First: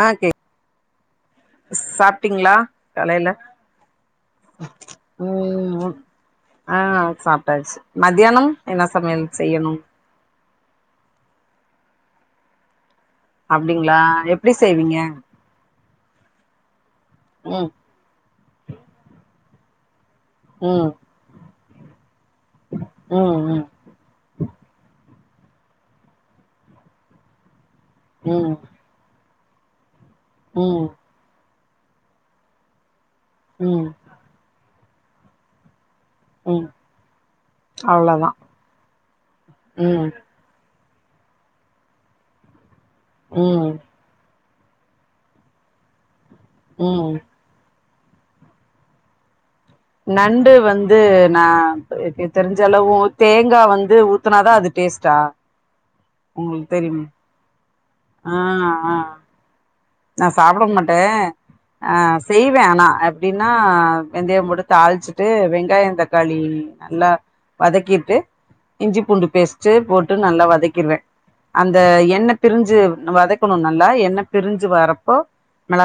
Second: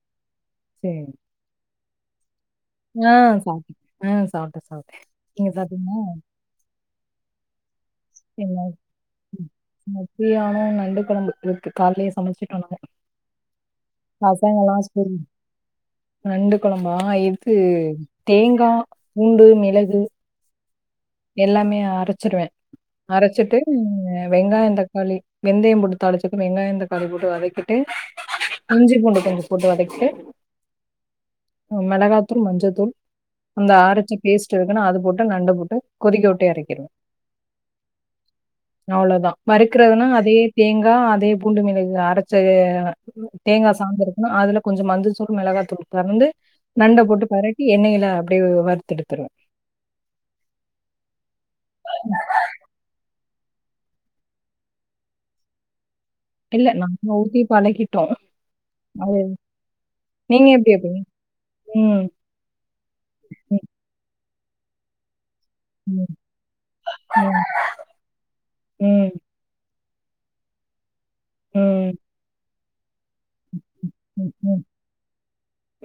ஆ K சேரி சாப்ட்டீங்களா ஆ காலைல சாப்டே ஆ சாப்டே சாப்டே நீங்க ம் சாப்டீங்களா ஆ சாப்டாச்சி மத்தியானம் என்ன சமையல் செய்யணும் ஃப்ரீ ஆனா நண்டு கொழம்பு இருக்கு கால்லையே சமச்சிடோ நாங்க அப்டிங்களா எப்டி பசங்கல்லா செய்வீங்க ஸ்கூல் நண்டு கொழம்பா இது ம் தேங்கா பூண்டு மிளகு ம் எல்லாமே அரைச்சிருவே அரைச்சிட்டு ம் வெங்காயம் தக்காளி வெந்தயம் போட்டு தாளிச்சிட்டு வெங்காயம் தக்காளி போட்டு வதக்கிட்டு ம் இஞ்சு பூண்டு கொஞ்சோ போட்டு வதக்கிட்டு ம் மிளகாத்தூள் மஞ்சத்தூள் அந்த ம் அரச்சி பேஸ்ட் இருக்குன்னா அது போட்டு நண்டு போட்டு கொதிக்கவுட்டு ம் எறக்கிடுவே அவ்ளோதா அவ்ளோதா வறுக்குறதுன்னா ம் அதே தேங்கா அதே பூண்டு மிளகு அரச்ச ம் தேங்கா சாந்து இருக்குணு அதுல கொஞ்ச மஞ்சதூள் மெளகாத்தூள் பெறந்து நண்ட ம் போட்டு பரட்டி எண்ணெயில அப்டிய வறுத்து எடுத்துருவே நண்டு வந்து நா தெரிஞ்ச அளவு தேங்கா வந்து ஊத்துனாதா அது டேஸ்டா இல்ல உங்ளுக் தெரியு நம்ம ஊத்தி பழகிட்டோம். ஆ ஆ அ அது நா நீங்க சாப்ட எப்படி மாட்டே வைப்பீங்க? ஆ ம். செய்வே ஆனா எப்டினா ம். வெந்தய போட்டு தால்ச்சிட்டு வெ வெங்காய ம். தக்காளி நல்லா வதக்கிட்டு இஞ்சி ம். பூண்டு பேஸ் ட்டு போட்டு நல்லா வதக்கிருவே அந்த ம். ம். எண்ண பிரிஞ்சு வதக் க்கணு நல்லா என்ன பிரிஞ்சு வரப்போ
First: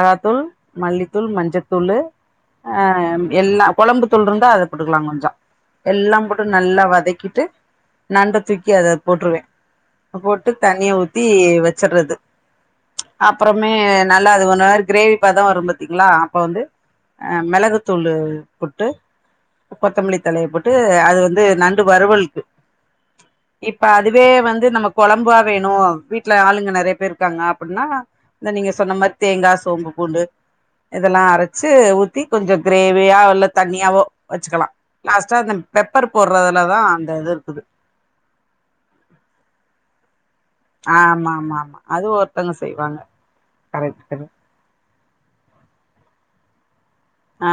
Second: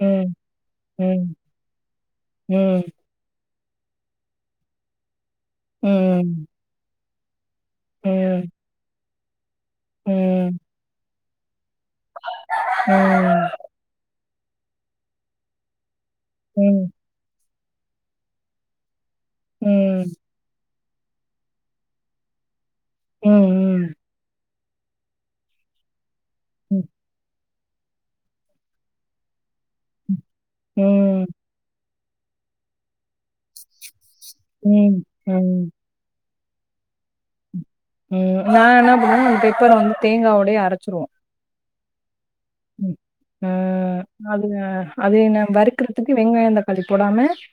ம். ம். மல்லித்தூள் ம். மஞ்சத்தூளு ஆ ம். எல்லா கொழம்பு தூள்ருந்தா அத போட்டுக்லா கொஞ்ச எல்லா ம். போட்டு நல்லா வதக்கிட்டு நண்ட ம். தூக்கி அத போட்ருவே போட்டு தண்ணிய ஊத்தி வச்சடுறது ம் மே நல்லா அது ஒன்னு வரு கிரேவிபதோ வரு பாத்தீங்ளா அப்ப வந்து ம். மெளகுத்தூள் போட்டு ம். கொத்தமல்லி தலைய போட் ட்டு அது வந்து நண்டு வருவல்கு ம் இப்ப அதுவே வந்து நம்ம கொழம்பா வேணு வீட்ல ஆளுங்க நெறைய பேர் இருக்காங்க அப்டின்னா இந்த நீங்க சொன்ன மாரி தேங்கா சோம்பு பூண்டு இதெல்லா அரச் சி ஊத்தி கொஞ்ச கிரேவியா இல்ல தண்ணியாவோ வச்சுக்கலா ம். லாஸ்ட்டா அந்த ம். பெப் ப்பர் போடுறதுலதா அந்த இது இருக்குது ம் நா என்ன பண்ணுவே அந்த பெப்பர வந்து தேங்காவோடையே அரச் ஆமா ஆமா ஆமா அது ஒருத்தங்க ம். செய்வாங்க அ கரெட் கரெட் அது அது நா வறுக்கறதுக்கு வெங்காய தக்காளி போடாம ஆ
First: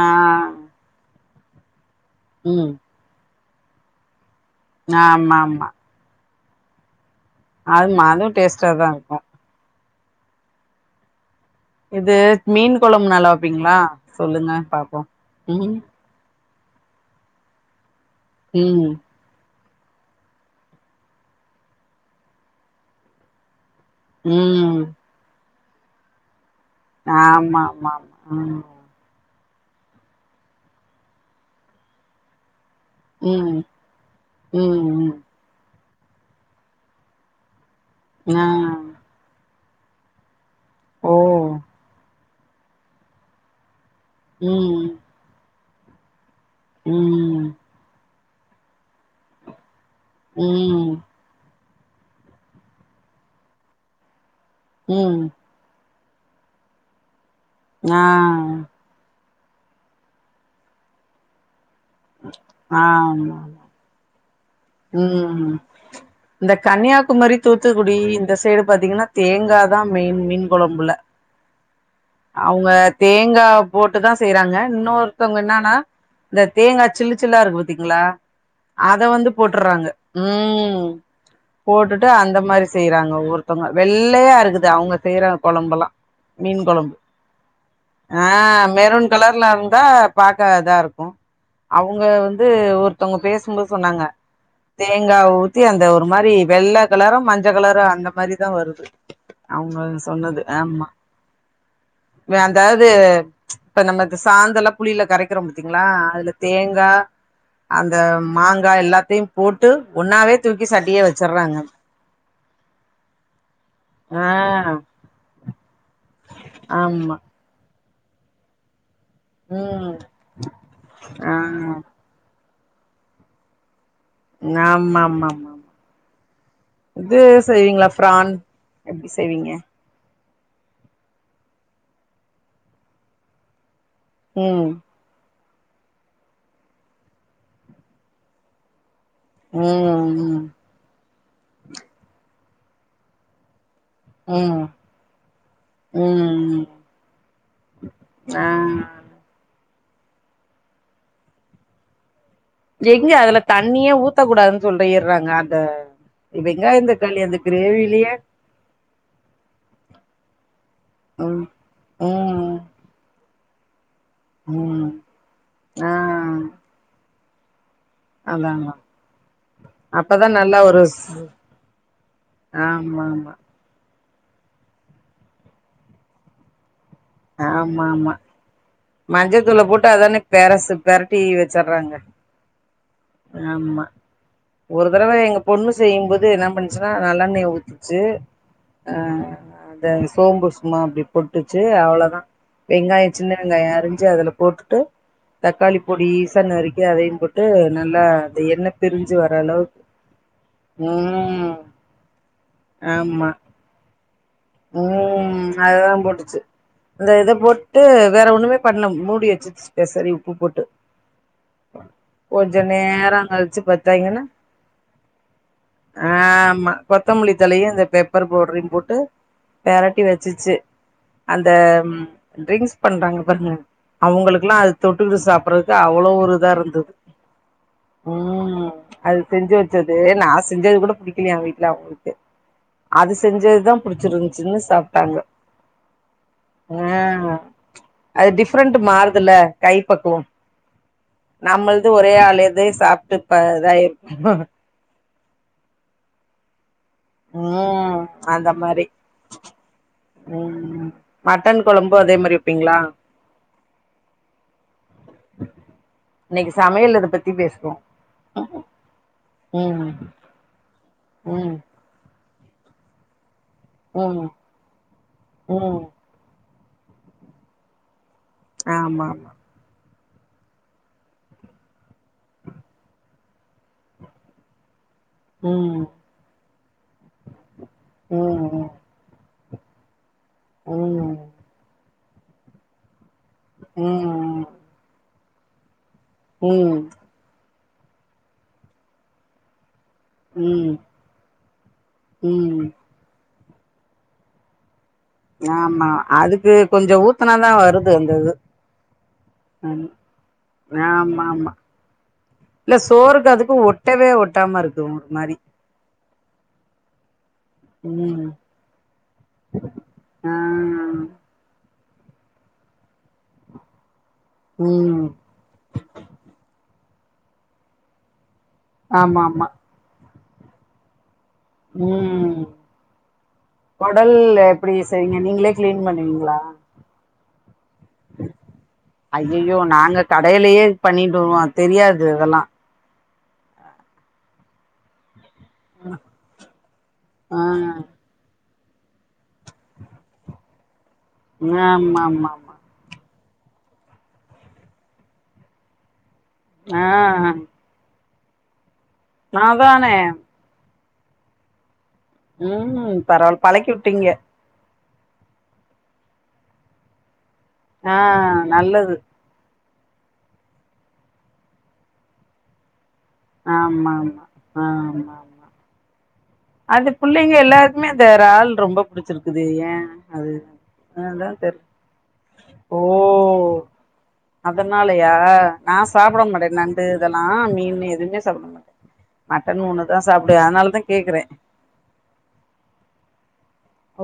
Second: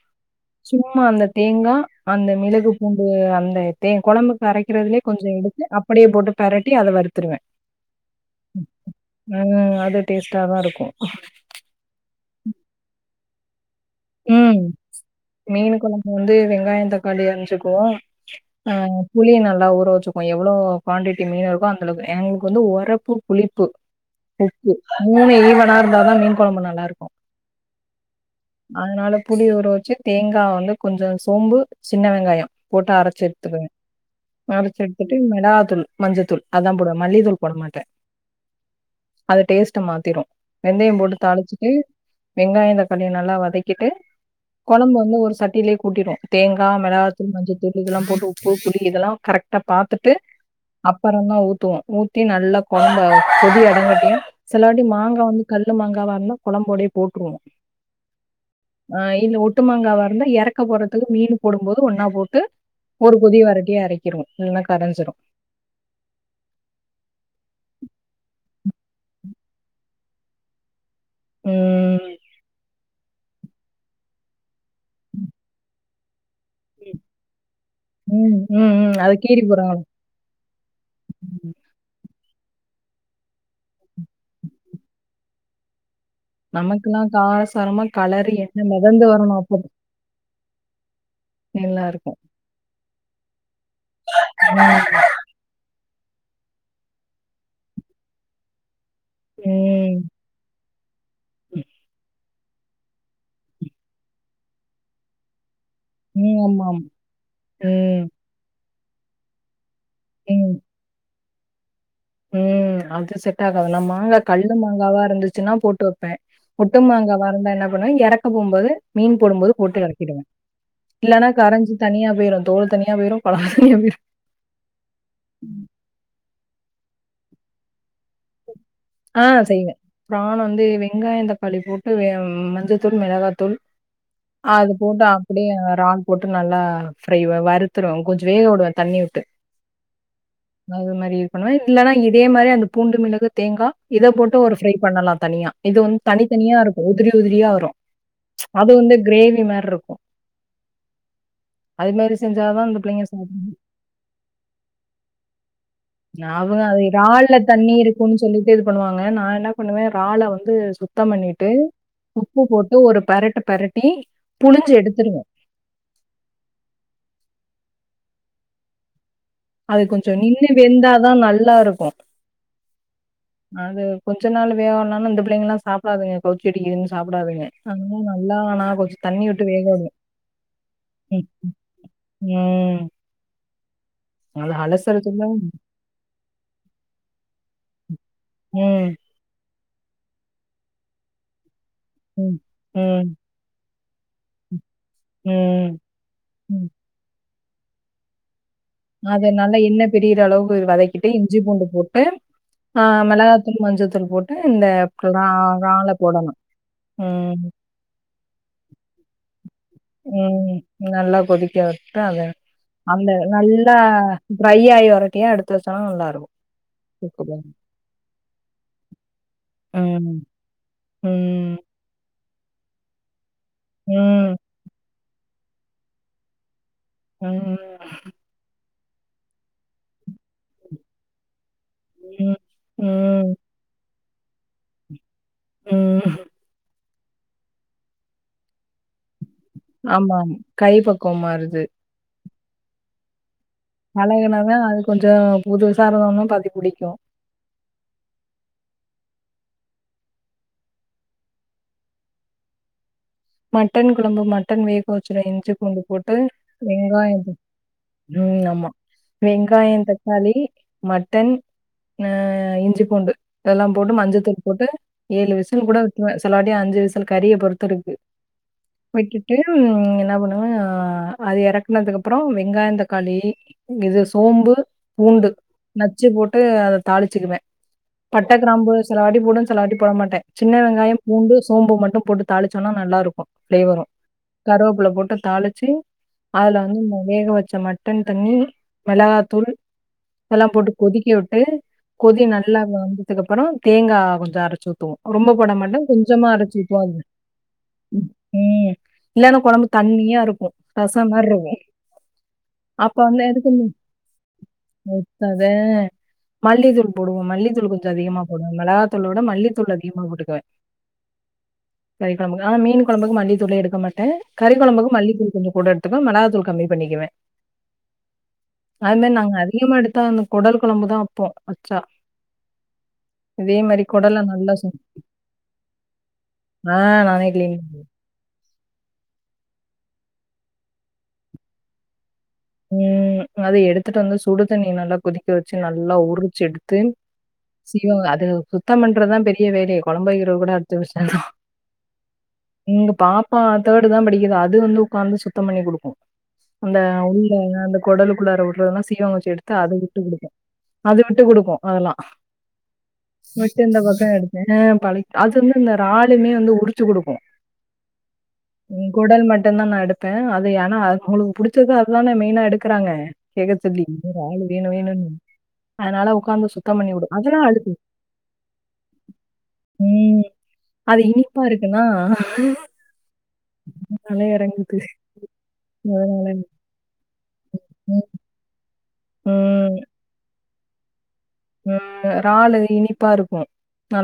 சும்மா அந்த தேங்கா அந்த மிளகு ம் பூண்டு அந்த தே கொழம்புக் அரைக்கறதுலயே கொஞ்ச ஆமா எடுத்து ஆமா அப்படியே போட்டு பெரட்டி அத வருறுத்துருவே அது மாது டேஸ்ட்டாதாருக்கு ம் அது டேஸ்டா தா இருக்கு இது மீன் கொழம்பு நல்லா வப்பீங்ளா சொல்லுங்க ம் பாப்போ மீன் ம் கொழம்பு வந்து வெங்காய தக்காளி அறிஞ்சுக்குவோ ஆ ம் புளிய நல்லா ஊற வச்சுக்குவோ எவ்ளோ குவான்டிட்டி மீன் இருக்கோ அந்தளவுக்கு எங்களுக்கு வந்து ஒரப்பு புளிப்பு உப்பு ம் மூணு ஈவனா இருந்தாதா மீன் கொழம்பு நல்லா இருக்கு ஆமா ஆமா ஆமா ம் அதனால புளி உற வச்சு தேங்கா வந்து கொஞ்ச சோம்பு சின்ன வெங்காயொ போட்டு அரச்சி ம் எடுத்துகுவ அரச்சி ம் ம் எடுத்துட்டு மிளகாதூள் மஞ்சத்தூள் அதா போடுவே மல்லித்தூள் போட மாட்ட ஆ அது டேஸ்ட மாத்திரு வெந்தய போட்டு ஓ தாளிச்சிட்டு வெங்காய தக்காளிய நல்லா வத தகிட்டு ம் கொழம்ப வந்து ஒரு சட்டியிலயே கூட்டிருவோ தேங்கா மெளகாத்தூள் ம் மஞ்சத்தூள் இதெல்லா போட்டு உப் உப்பு புளி இதெல்லா கரெக்டா பாத்துட்டு ம் அப்புற தா ஊத்துவோ ஊத்தி நல்லா கொழம்ப கொதி அடங்கட்டு சிலவாட்டி ம் மாங்கா வந்து கல்லு மங்காவா இருந்தா கொழம்போடயே போட்டுருவோ ஆ ஆ இல்ல ஒட்டுமங்காவாருந்தா யறக்க போறதுக்கு மீனு போடும்போது ஒன்னா போட்டு ஒரு கொதி ஆமா வரட்டிய எரக்கிருவோ இல்லனா ம் இந்த கன்னியாகுமரி தூத்துக்குடி இந்த சைடு பாத்தீங்கன்னா தேங்கா தா மெயின் மீன் கொழம்புல ம் அவங்க தேங்கா போட்டு தா செய்றாங்க இன்னொருத்தவங்க என்னன்னா இந்த தேங்கா சில்லு சில்லா இருக்கூ பாத்தீங்ளா ம் ம் ம் அத வந்து போட்டுறாங்க ம் ம் போட்டுட்டு அந்த மாரி செய்றாங்க ஒருத்தவுங்க வெள்ளையா இருக்குது அவுங்க செய்ற கொழம்பெல்லா மீன் கொழம்பு நமக்குலா காரசாரமா ஆ கலரு என்ன மிதந்து மெரூன் வரணும் அப்ப கலர்லந்தா பாக்க அதா இருக்கூ பிரச்சனைலாம் அவுங்க இருக்கும். வந்து ஒருத்தவுங்க பேசும்போது சொன்னாங்க தேங்கா ஊ த்தி அந்த ஒரு மாரி வெள்ள கலரோ மஞ்ச கலரோ அந்த மாரிதா வருது அவுங்க ம். சொன்னது ஆமா ம் வேந்தாது இப்ப நம்ம இந்த சாந்துலப் புளில கரைக்கிறோ பாத்தீங்ளா அதுல ம். ஆமாமா. தேங்கா அந்த ம். மாங்கா எல்லாத்தையு போட்டு ஒன்னாவே ம். தூக்கி சட்டிய வச்சுர்றாங்க ம் அது செட் ஆகாதுலமா ங்கா கல்லு ஆ மாங்காவா இருந்துச்சுன்னா போட்டு வைப்பே பொட்டு ஆமா மாங்காவா இருந்தா என்னப் எறக்க போம்போது மீன் போடும்போது போட்டு ம் எறக்கிடுவே இல்லனா ஆ கரஞ்சி தனியா போயிரூ தோல் தனியா போயிரூ [unintelligible] நாம்மாமாமா இது செய்வீங்களா ப்ரான் எப்டி செய்வீங்க ப்ரான் வந்து வெங்காய தக்காளி போட்டு ம் மஞ்சத்தூளு மெளகாத்தூளு அ ம் அது போட்டாக் அப்டியே றால் போட்டு நல்லா ஃப்ரைவ வறுத்துடருவே கொஞ்சோ வேகவிடுவே தண்ணி விட்டு ம் ம் அது மாரி பண்ணுவே இல்லனா இதே மாரி அந்த பூண்டு மிளகு தேங்கா இத போட்டு ஒரு ம் ஃப்ரை பண்ணலா தனியா இது வந்து தனித்தனியா ம் இருக்கூ உதிரி உதிரியா வரு ஆ அது வந்து கிரேவி மார்ருக்கூ அது மாரி செஞ்சாதான் எங்க அதுல தண்ணியே ஊத்த கூடாதுன் சொல்லிர்றாங்க அந்த அவங்க அது வெங்காயந் தக்காளி இறால்ல அந்த தண்ணி கிரேவிலயே இருக்கூன் சொல்லிட்டு இது பண்ணுவாங்க நா என்ன பண்ணுவ றால வந்து சுத்தம் ம் பண்ணிட்டு உப்பு ம் போட்டு ஒரு பெரட்டு பெரட்டி ம் புழிஞ்செடுத்துருவோ ஆ அதா அதா அது கொஞ்சோ அப்பதா நின்னு நல்லா ஒரு வெந்தாதா நல்லாருக்கூ ஆமா ஆமா அது கொஞ்சனாலு வேகல்னாலு இந்த பிள்ளைங்கலா சாப்டாதுங்க கவுச்சி அடிக்குதுன் சாப்டாதுங்க ஆமா அதா ஆமா நல்லா நா கொஞ் தண்ணி விட்டு மஞ்சத்தூள போட்டு வேகவுடுவ அதானே பெரசு பெரட்டி வச்சுர்றாங்க ம் ஆம்மா அது ஒரு தரவ அலசறதுக்குள்ள எங்க பொண்ணு செய்யும்போது என்ன பண்ணிச்சுனா நல்லாண்ணய ஊத்திச்சு ம், இந்த சோம்பு சும்மா அப்டி பேட்டுச்சு அவ்ளோதா ம், ம், வெங்காய சின்ன வெங்காய அரிஞ்சு அதுல போட்டுட்டு ம் தக்காளி பொடிசா ம். நறுக்கி அதையு போட்டு நல்லா அந்த எண்ணெ பிரிஞ்சு அது வர நல்லா அளவுக்கு எண்ணெ பிரியிற அளவுக்கு வதக்கிட்டு இஞ்சி ம் பூண்டு போட்டு ஆ ஆமா மெளகா தூளு மஞ்சத்தூள் போட்டு இந்த ப்ரா ம் றால போடணு ம் ட்டு வேற ஒன்னுமே பண்ல மூடி வச்சிர்ச்சு கேசரி உப்பு ம். போட்டு நல்லா கொதிக்க விட்டு, அத கொஞ்ச அந்த நேரங் கழிச்சு பாத்தாய்ங்கனா ஏ அடுத்த சா ஆம்மா கொத்தமல்லி தழையு அந்த பெப்பர் பவுட்ரையு போட்டு பெரட்டி ம், வச்சிச்சு அந்த ம், ம் ட்ரிங்க்ஸ் பண்றாங்க பாருங்க ம், அவுங்ளுக்லா அது தொட்டுகிட்டு சாப்றதுக்கு அவ்ளோ ஒரு இதாருந்தது ம் ம் அது செஞ்சு வச்சது நா செஞ்சது கூட புடிக்கிலியா வீட் இல்ல அவுங்ளுக்கு ம், அது ம், செஞ்சதுதா புடிச்சிருந்ச்சுன்னு சாப்டாங்க ம் ஆ அது டிஃப்ரெண்ட்டு மாறுதுல்ல கை ஆமா பக்குவோ கை பக்குவ மாறுது நம்மள்து ஒரே ஆளேதே சாப்டுட் ப தை அழகுனதா அது கொஞ்சோ புதுசா [unintelligible] பாத்து புடிக்கு ம் அந்த மாரி ம் மட்டன் கொழம்பு அதே மாரி வப்பீங்ளா மட்டன் கொழம்பு மட்டன் வேக வச்சுருவ இஞ்சி பூண்டு போட் ட்டு இன்னைக்கு சமையல் இத வெங்காய பத்தி பேசுவோ [inaudible] ம் ஆமா வெங்காயந் ம் தக்காளி மட்டன் ம் அ இஞ்சி பூண்டு இதெல்லா போட்டு ம் மஞ்சத்தூள் போட்டு ஏழு விசில் கூட ம் வ சிலவாட்டி அஞ்சு விசில் கறிய பொறுத்துருக்கு ஆமா ஆமா விட்டுட்டு ம் என்ன பண்ணுவே ஆ அது இறக்குனதுக்கப்ற வெங்காயந் தக்காளி இது சோம்பு பூண்டு ம் நச்சு போட்டு அத தாளிச்சுகுவ பட்ட ம் கிராம்பு சிலவாட்டி போடுவ சிலவாட்டி போட மாட்ட சின்ன வெங்காய ம் பூண்டு சோம்பு மட்டு போட்டு தாளிச்சோனா நல்லாருக்கு ப்ளேவரு ம் கருவூப்ல போட்டு தாளிச்சி அதுல வந்து ம் இந்த வேக வச்ச மட் மட்டன் தண்ணி மிளகாத்தூள் இதலா ம் போட்டு கொதிக்கவுட்டு கொதி நல்லா ம் வந்ததுக்கப்பற தேங்கா கொஞ்ச அரச்சி ஊத்துவோ ரொம்ப போட மாட்ட கொஞ்சமா அரச்சு ஊத்வாங்க த்தனாதா வருது அந்தது இல்லன்னா கொழம்பு ம் தண்ணியா இருக்கு. ரசோ ஆமா மாரி மா இருக்கு. இல்ல அப்ப வந்து சோறுக்கு எதுக்கு அதுக்கு இந்த ஒட்டவே ஒட்டாமருக்கு ஒரு மாரி ஊத்தாத மல்லித்தூள் போடுவோ மல்லித்தூள் கொஞ்ச அதிகமா ம் போடுவ மெளகாத்தூள விட மல்லித்தூள் அதிகமா ஆ போட்டுக்குவே கறி கொழம்புக்கு ஆனா மீன் கொழம்புக்கு மல்லித்தூளே எடுக்க மாட்ட கறி கொழம்புக்கு ம் மல்லித்தூள் கொஞ்சோ போடு த்துக்கு மெளகாத்தூள் கம்மி பண்ணிக்குவே அது தா ஆமா நாங்க ஆமா அதிகமா எடுத்தான குடல் குழம்பு தா அப்போ ம் இதே மாரி கொடல் குடல நல்லா சு எப்டி செய்வீங்க நீங்களே கிளீன் பண்ணுவீங்களா ஆ நானே கிளீன் ஐயயோ நாங்க கடைலயே பண்ணிட்டு வருவோ தெரியாது இதெல்லா ம் அது எடுத்துட்டு வந்து சுடுதண்ணி நல்லா கொதிக் க்க வச்சு நல்லா உரிச்சு எடுத்து ஆ சீவ அது சுத்தம் பண்றதா பெரிய வேலையே கொழம்பு வக்கிற கூட அஞ்சு நிமிஷந்தா ஆம்மா மா எங்க பாப்பா தேர்டுதா படிக்குது அது வந்து உக்காந்து சுத்த பண்ணி குடுக்கு அந்த உ ஆ அ அந்த குடலுக்குள்ளார வுட்றலா சீவங்க வச்சு எடுத்து அத அதானே விட்டு குடுக்கு அது விட்டு குடுக்கு அதெலா ம் பரவால்ல பழக்கி விட்டீங்க [unintelligible] ஆ பழக் அது வந்து இந்த றாலுமே வந்து உரிச்சு குடுக்கு ஆ ம் நல்லது குடல் மட்டுந்தா நா எடுப் பே அது ஏனா அது அவங்களுக்கு புடிச்சது அதுதானே மெயினா எடுக்கறாங்க கேக்க சொல்லி ஆமா இன்னொரு ஆமா ஆளு வேணு வேணுனு ஆமா ஆமா அதனால உக்காந்து சோ அது பிள்ளைங்க எல்லார்க்குமே இந்த இறால் ரொம்ப புடிச்சிருக்குது ஏ ம். அது அது அதா இனிப்பா தெர் இருக்குன்னா ஓ தலை இறங்குது. அதனாலையா நா சாப்ட அதனால. மாட்ட நண் டு இதெல்லா மீன் ம். எதுவுமே சாப்ட மாட்ட மட்டன் ம். ஒன்னுதா சாப்டுவ அதனாலதா கேக்குற ம் றாலு இனிப்பா இருக்கு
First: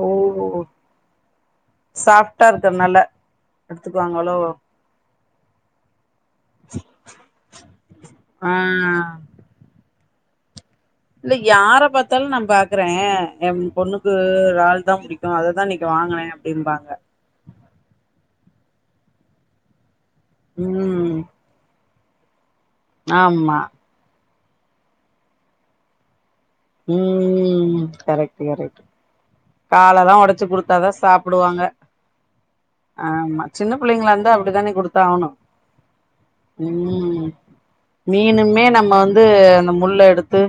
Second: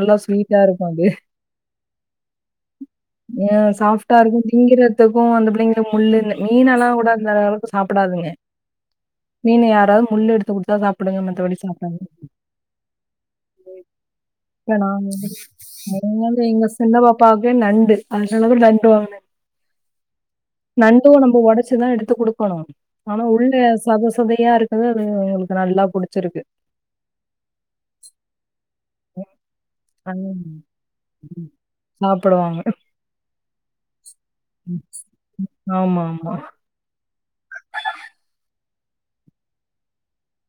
ஓ ஸ்வீட்டா இருக்கு அது சாஃப்டா இருக்கர்னால ம் சாஃப்டா இருக்கு திங்கிறத்துக்கு அந்த பிள்ளைங்களுக் முள்ளு இந்த மீனெல்லா கூட அந்தளவுக்கு சாப்படாதுங்க ஆ அ மீன யாராவ்து முள்ளு எடுத்து குடுத்தா சாப் இல்ல யார பாத்தாலு நா பாக்கறே எம்பொண்ணுக்கு இல்ல றாள் தா நாங்க புடிக்கு அது தா இன்னிக்கு வாங்குனே அப்டிம்பாங்க பாக்வே நண்டு அதுனாலது நண்டு வாங்குனே ம் நண்டு நம்ப ஒடச்சு தா எடுத்து குடுக்கணு ஆனா உள்ள ஆமா சத சதையா இருக்கர்து அதுங்களுக்கு நல்லா புடிச்சிருக்கு ம் ம் கரக்ட்டு கரக்ட்டு காலெல்லா ஒடச்சு குடுத்தா தா சாப்புடுவாங்க சாப்புடுவாங்க ஆமா சின்ன பிள்ளைங்களா இர்ந்தா அப்டிதானே குடுத்தாவணு ஆமா ஆமா ம் மீனுமே நம்ம வந்து அந்த முள்ள எடுத்து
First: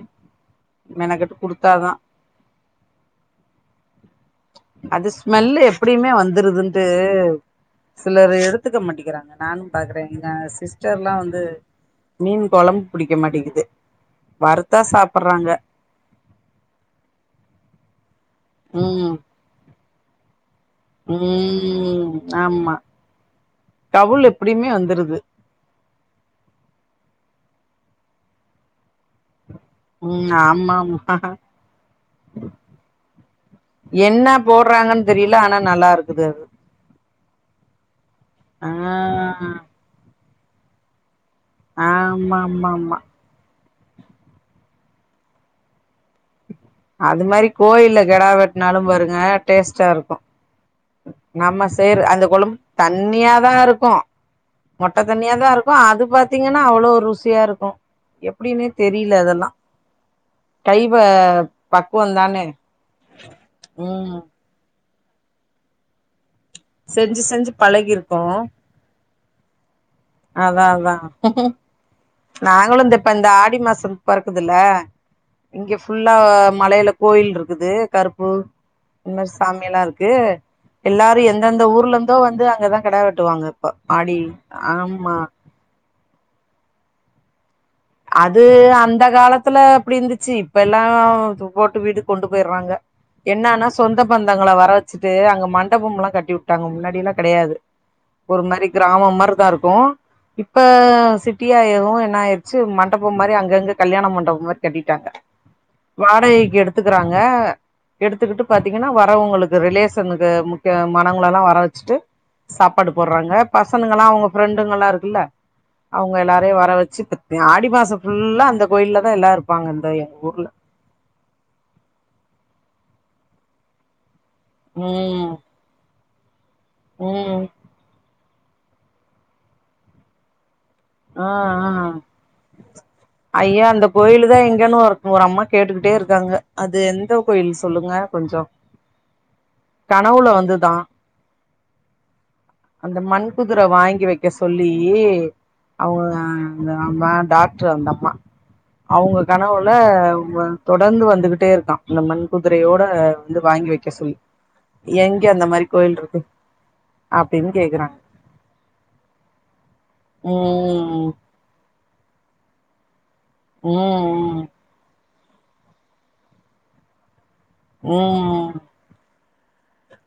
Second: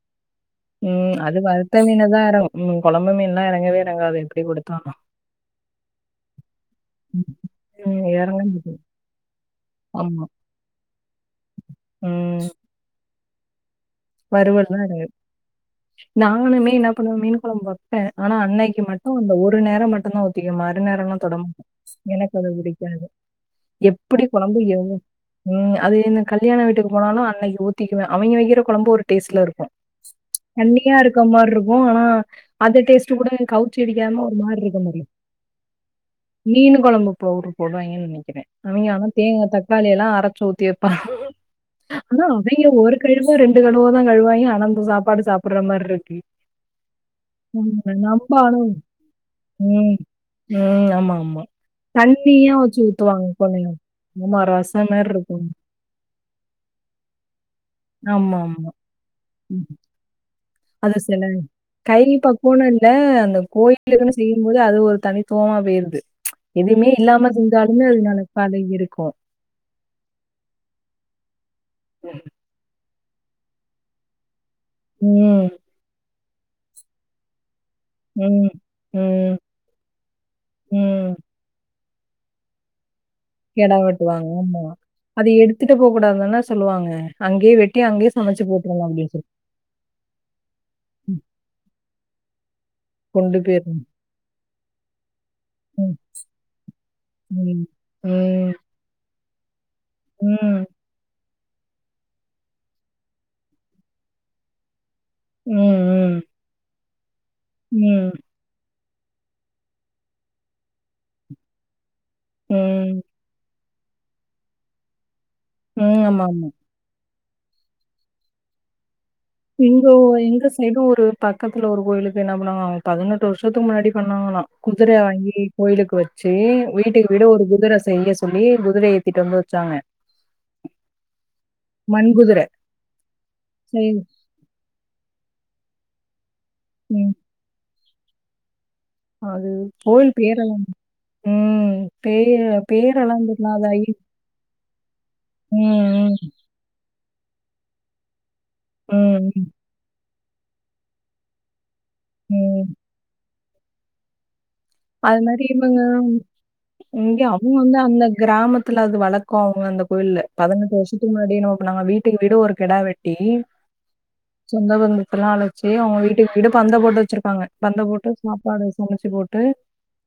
ம் மெனக்கெட்டு அது வறுத்த குடுத்தாதா மீனு தா எறங் ம் கொழம்பு மீன்லா எறங்கவே எறங்காது எப்டி குடுத்தாலு மல்லு எப்டியுமே வந்துருதுன்ட்டு ம் ம், சிலர் இறங்க மாட்டேங்குது. எடுத்துக்க மாட்டிக்கிறாங்க நானு பாக்கறே ஆமா எங்க சிஸ்டர்லா வந்து ம் மீன் கொழம்பு பிடிக்க மாட்டிக்கிது வறுவல் தா எறங்கு நாங்களுமே என்னா பண்வோ மீன் கொழம்ப் வெப் பே ஆனா அன்னைக்கு ம் மட்டு அந்த ஒரு நேரோ மட்டுந்தா மறு நேரல்லா தொடம் ம் எனக் அது ஆமா புடிக்காது எப்புடி கவுல் கொழம்பு எப்டியுமே எவ்ளோ வந்துருது ம் அது இந்த கல்யாண வீட்டுக் போனாலு அன்னைக்கு ஊத்திக்குவே அவிங்க வெக்கற கொழம்பு ஒரு டேஸ்ட்ல இருக்கு ம் தண்ணியா ஆமாமா இருக்க மார்ருக்கு ஆனா அந்த டேஸ்ட்டு கூட கவுச்சி அடிக்காம என்ன ஒரு மார்ருக்கு போட்றாங்கன் தெரில ஆனா நல்லா இருக்குது அது [unintelligible] மீனு கொழம்பு பவுட்ரு போடுவாய்ங்கன் நெனைக்கிற ஆ அவிங்க ஆனா தேங்கா, தக் காளி எல்லா அரச்சு ஊத்திருப்பா ஆனா அவிங்க ஒரு ஆமாமாமா கல்யா ரெண்டு கழுவோதா கழுவாய்ங்க அஆன அஞ்சு சாப்பாடு சாப்ற மாதிரி இருக்கு அது மாரி ம். கோயில்ல கெடா நம்ப ஆனா வெட்னாலு பாருங்க டேஸ்ட்டா ம், இருக்கு ம். ஆமா, ஆமா. நம்ம சேறுஅந்த கொழம் தண்ணியாதா இருக்கு உமாராசி மொட்ட தண்ணியா தா இருக்கு அது பாத்தீங்கன்னா அவ்லோ ருசியா இருக்கு ஆமா எப்டின்னே ஆமா தெரில அதெல்லா கைவ அது சில கை பக்குவனு இல்ல அந்த கோயிலுக்குன்னு ம் செய்யும்போது அது ஒரு தனித்துவமா போயிருது எதுமே செஞ்சு இல்லாம செஞ்சு செஞ்சாலுமே அது நல பழகிருக்கோ பாக இருக்கு அதா அதா நாங்களு இந்த இப்ப இந்த ஆடி மாசோ பொறக்குதுல்ல ம் இங்க ஃபுல்லா மலைல கோயில்ருக்குது கருப்பு ம். இந் மார் ம். சாமி ல்லா இருக்கு ம். எல்லாரு எந்தெந்த ஊர்லர்ந்தோ வந்து அங்க தா கடா வெ ட்டுவாங்க இப்ப ஆடி ஆம்மா த்துட்டு போ கூடாதுன் தான சொல்லுவாங்க அங்கயே வெட்டி அங்கயே அது அந்த காலத்துல அப்டி இர்ந்துச்சு இப்ப எல்லா ம். து போட்டு வீட்டுக் கொண்டு போய்றாங்க கொண்டு என்னானா போயிரணும். சொந்தம் பந்தங்கலா வர வச்சுட்டு அங்க மண்டப ம். எல்லா கட்டி விட்டாங்க முன்னாடிலா கெடையாது ம். ஒரு ம். மாதிரி கிராமம் மாரிதா இருக்கு இப்ப... ம். சிட்டியா எவு என்ன ச்சு மண்டபம் மாரி அங்கங்க கல்யாண மண்டபம் மாரி கட்டிட்டாங்க உம் வாடகைக்கு எடுத்துக்கிறாங்க ம். எடுத்துக்கிட்டு பாத்தீங் ஏனா வரவங்களுக்கு ரிலேஷனுக்கு முக்கிய மானவங்கள எல்லா வர வச்சுட்டு சாப்பாடு ம். போடுறாங்க பசங்கனுங்களா அவங்க ஃப்ரெண்டுங்கல்லா இருக்குல்ல ம். அவங்க ஆமா. எல்லாரையு வர வச்சு ஆடி மாச ஃபுல்லா அந்த கோயில்ல தா எல்லா இருக் எங்க ஓ எங்க சைடு ஒரு பக்கத்துல ஒரு கோயிலுக்கு என்ன பண்ணாங்க அவங்க பதினெட்டு வருஷத்துக்கு முன்னாடி பண்ணாங்களா ம் குதிரையாக்கி கோயிலுக்கு வச்சு வீட்டுக்கு வீடு ம் ஒரு குதிர செய்ய சொ சொல்லி குதிர ஏத்திட்டு வந்து வச்சாங்க ஆ ஆ மண் குதிர ஐயா அந்த சரி கோயிலு தா எங்கேன்னு ஒரு ஒர் அம்மா கேட்டுக்கிட்டே இருக்காங்க அது ம் எந்த கோயில் சொல்லுங்க கொஞ்சோ அது கோயில் கனவுல பேரலாம் வந்துதா உம் பேரலா அந்த மண்குதிர வாங்கி வக்க சொல்லி அவுங்க ம் இந்த நா தா டாக்டர் அந்த அம்மா ம் அவுங்க ம் ம் கனவு ல ம தொடர்ந்து வந்துகிட்டே இருக்கா இந்த மண் ம் குதிரையோட வந்து வாங்கி வக்க சொல்லி எங்க அந்த மாதிரி கோயில் இருக்கு இங்கே அவங்க அப்டின்னு வந்து கேக்குறாங்க அந்த கிராமத்துல இங்க அது வந்து அந்த கிராமத்தில வந்து வளக்கோ அவுங்க அந்த கோயில்ல பதினெட்டு ம் வருஷத்துக்கு முன்னாடியே என்னமோ பண்ணாங்க வீட் தூக்கி கிட்டு ஒரு கிடா வெட்டி உம் சொந்தபந்தத்தல்லா அழைச்சு அவங்க வீட்டுக்கு வீடு பந்த போட்டு வச்சிருப்பாங்க பந்த போட்டு ம் சாப்பாடு சமைச்சு போட்டு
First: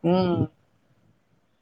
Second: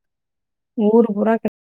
ம் நீ ஊரு பூரா க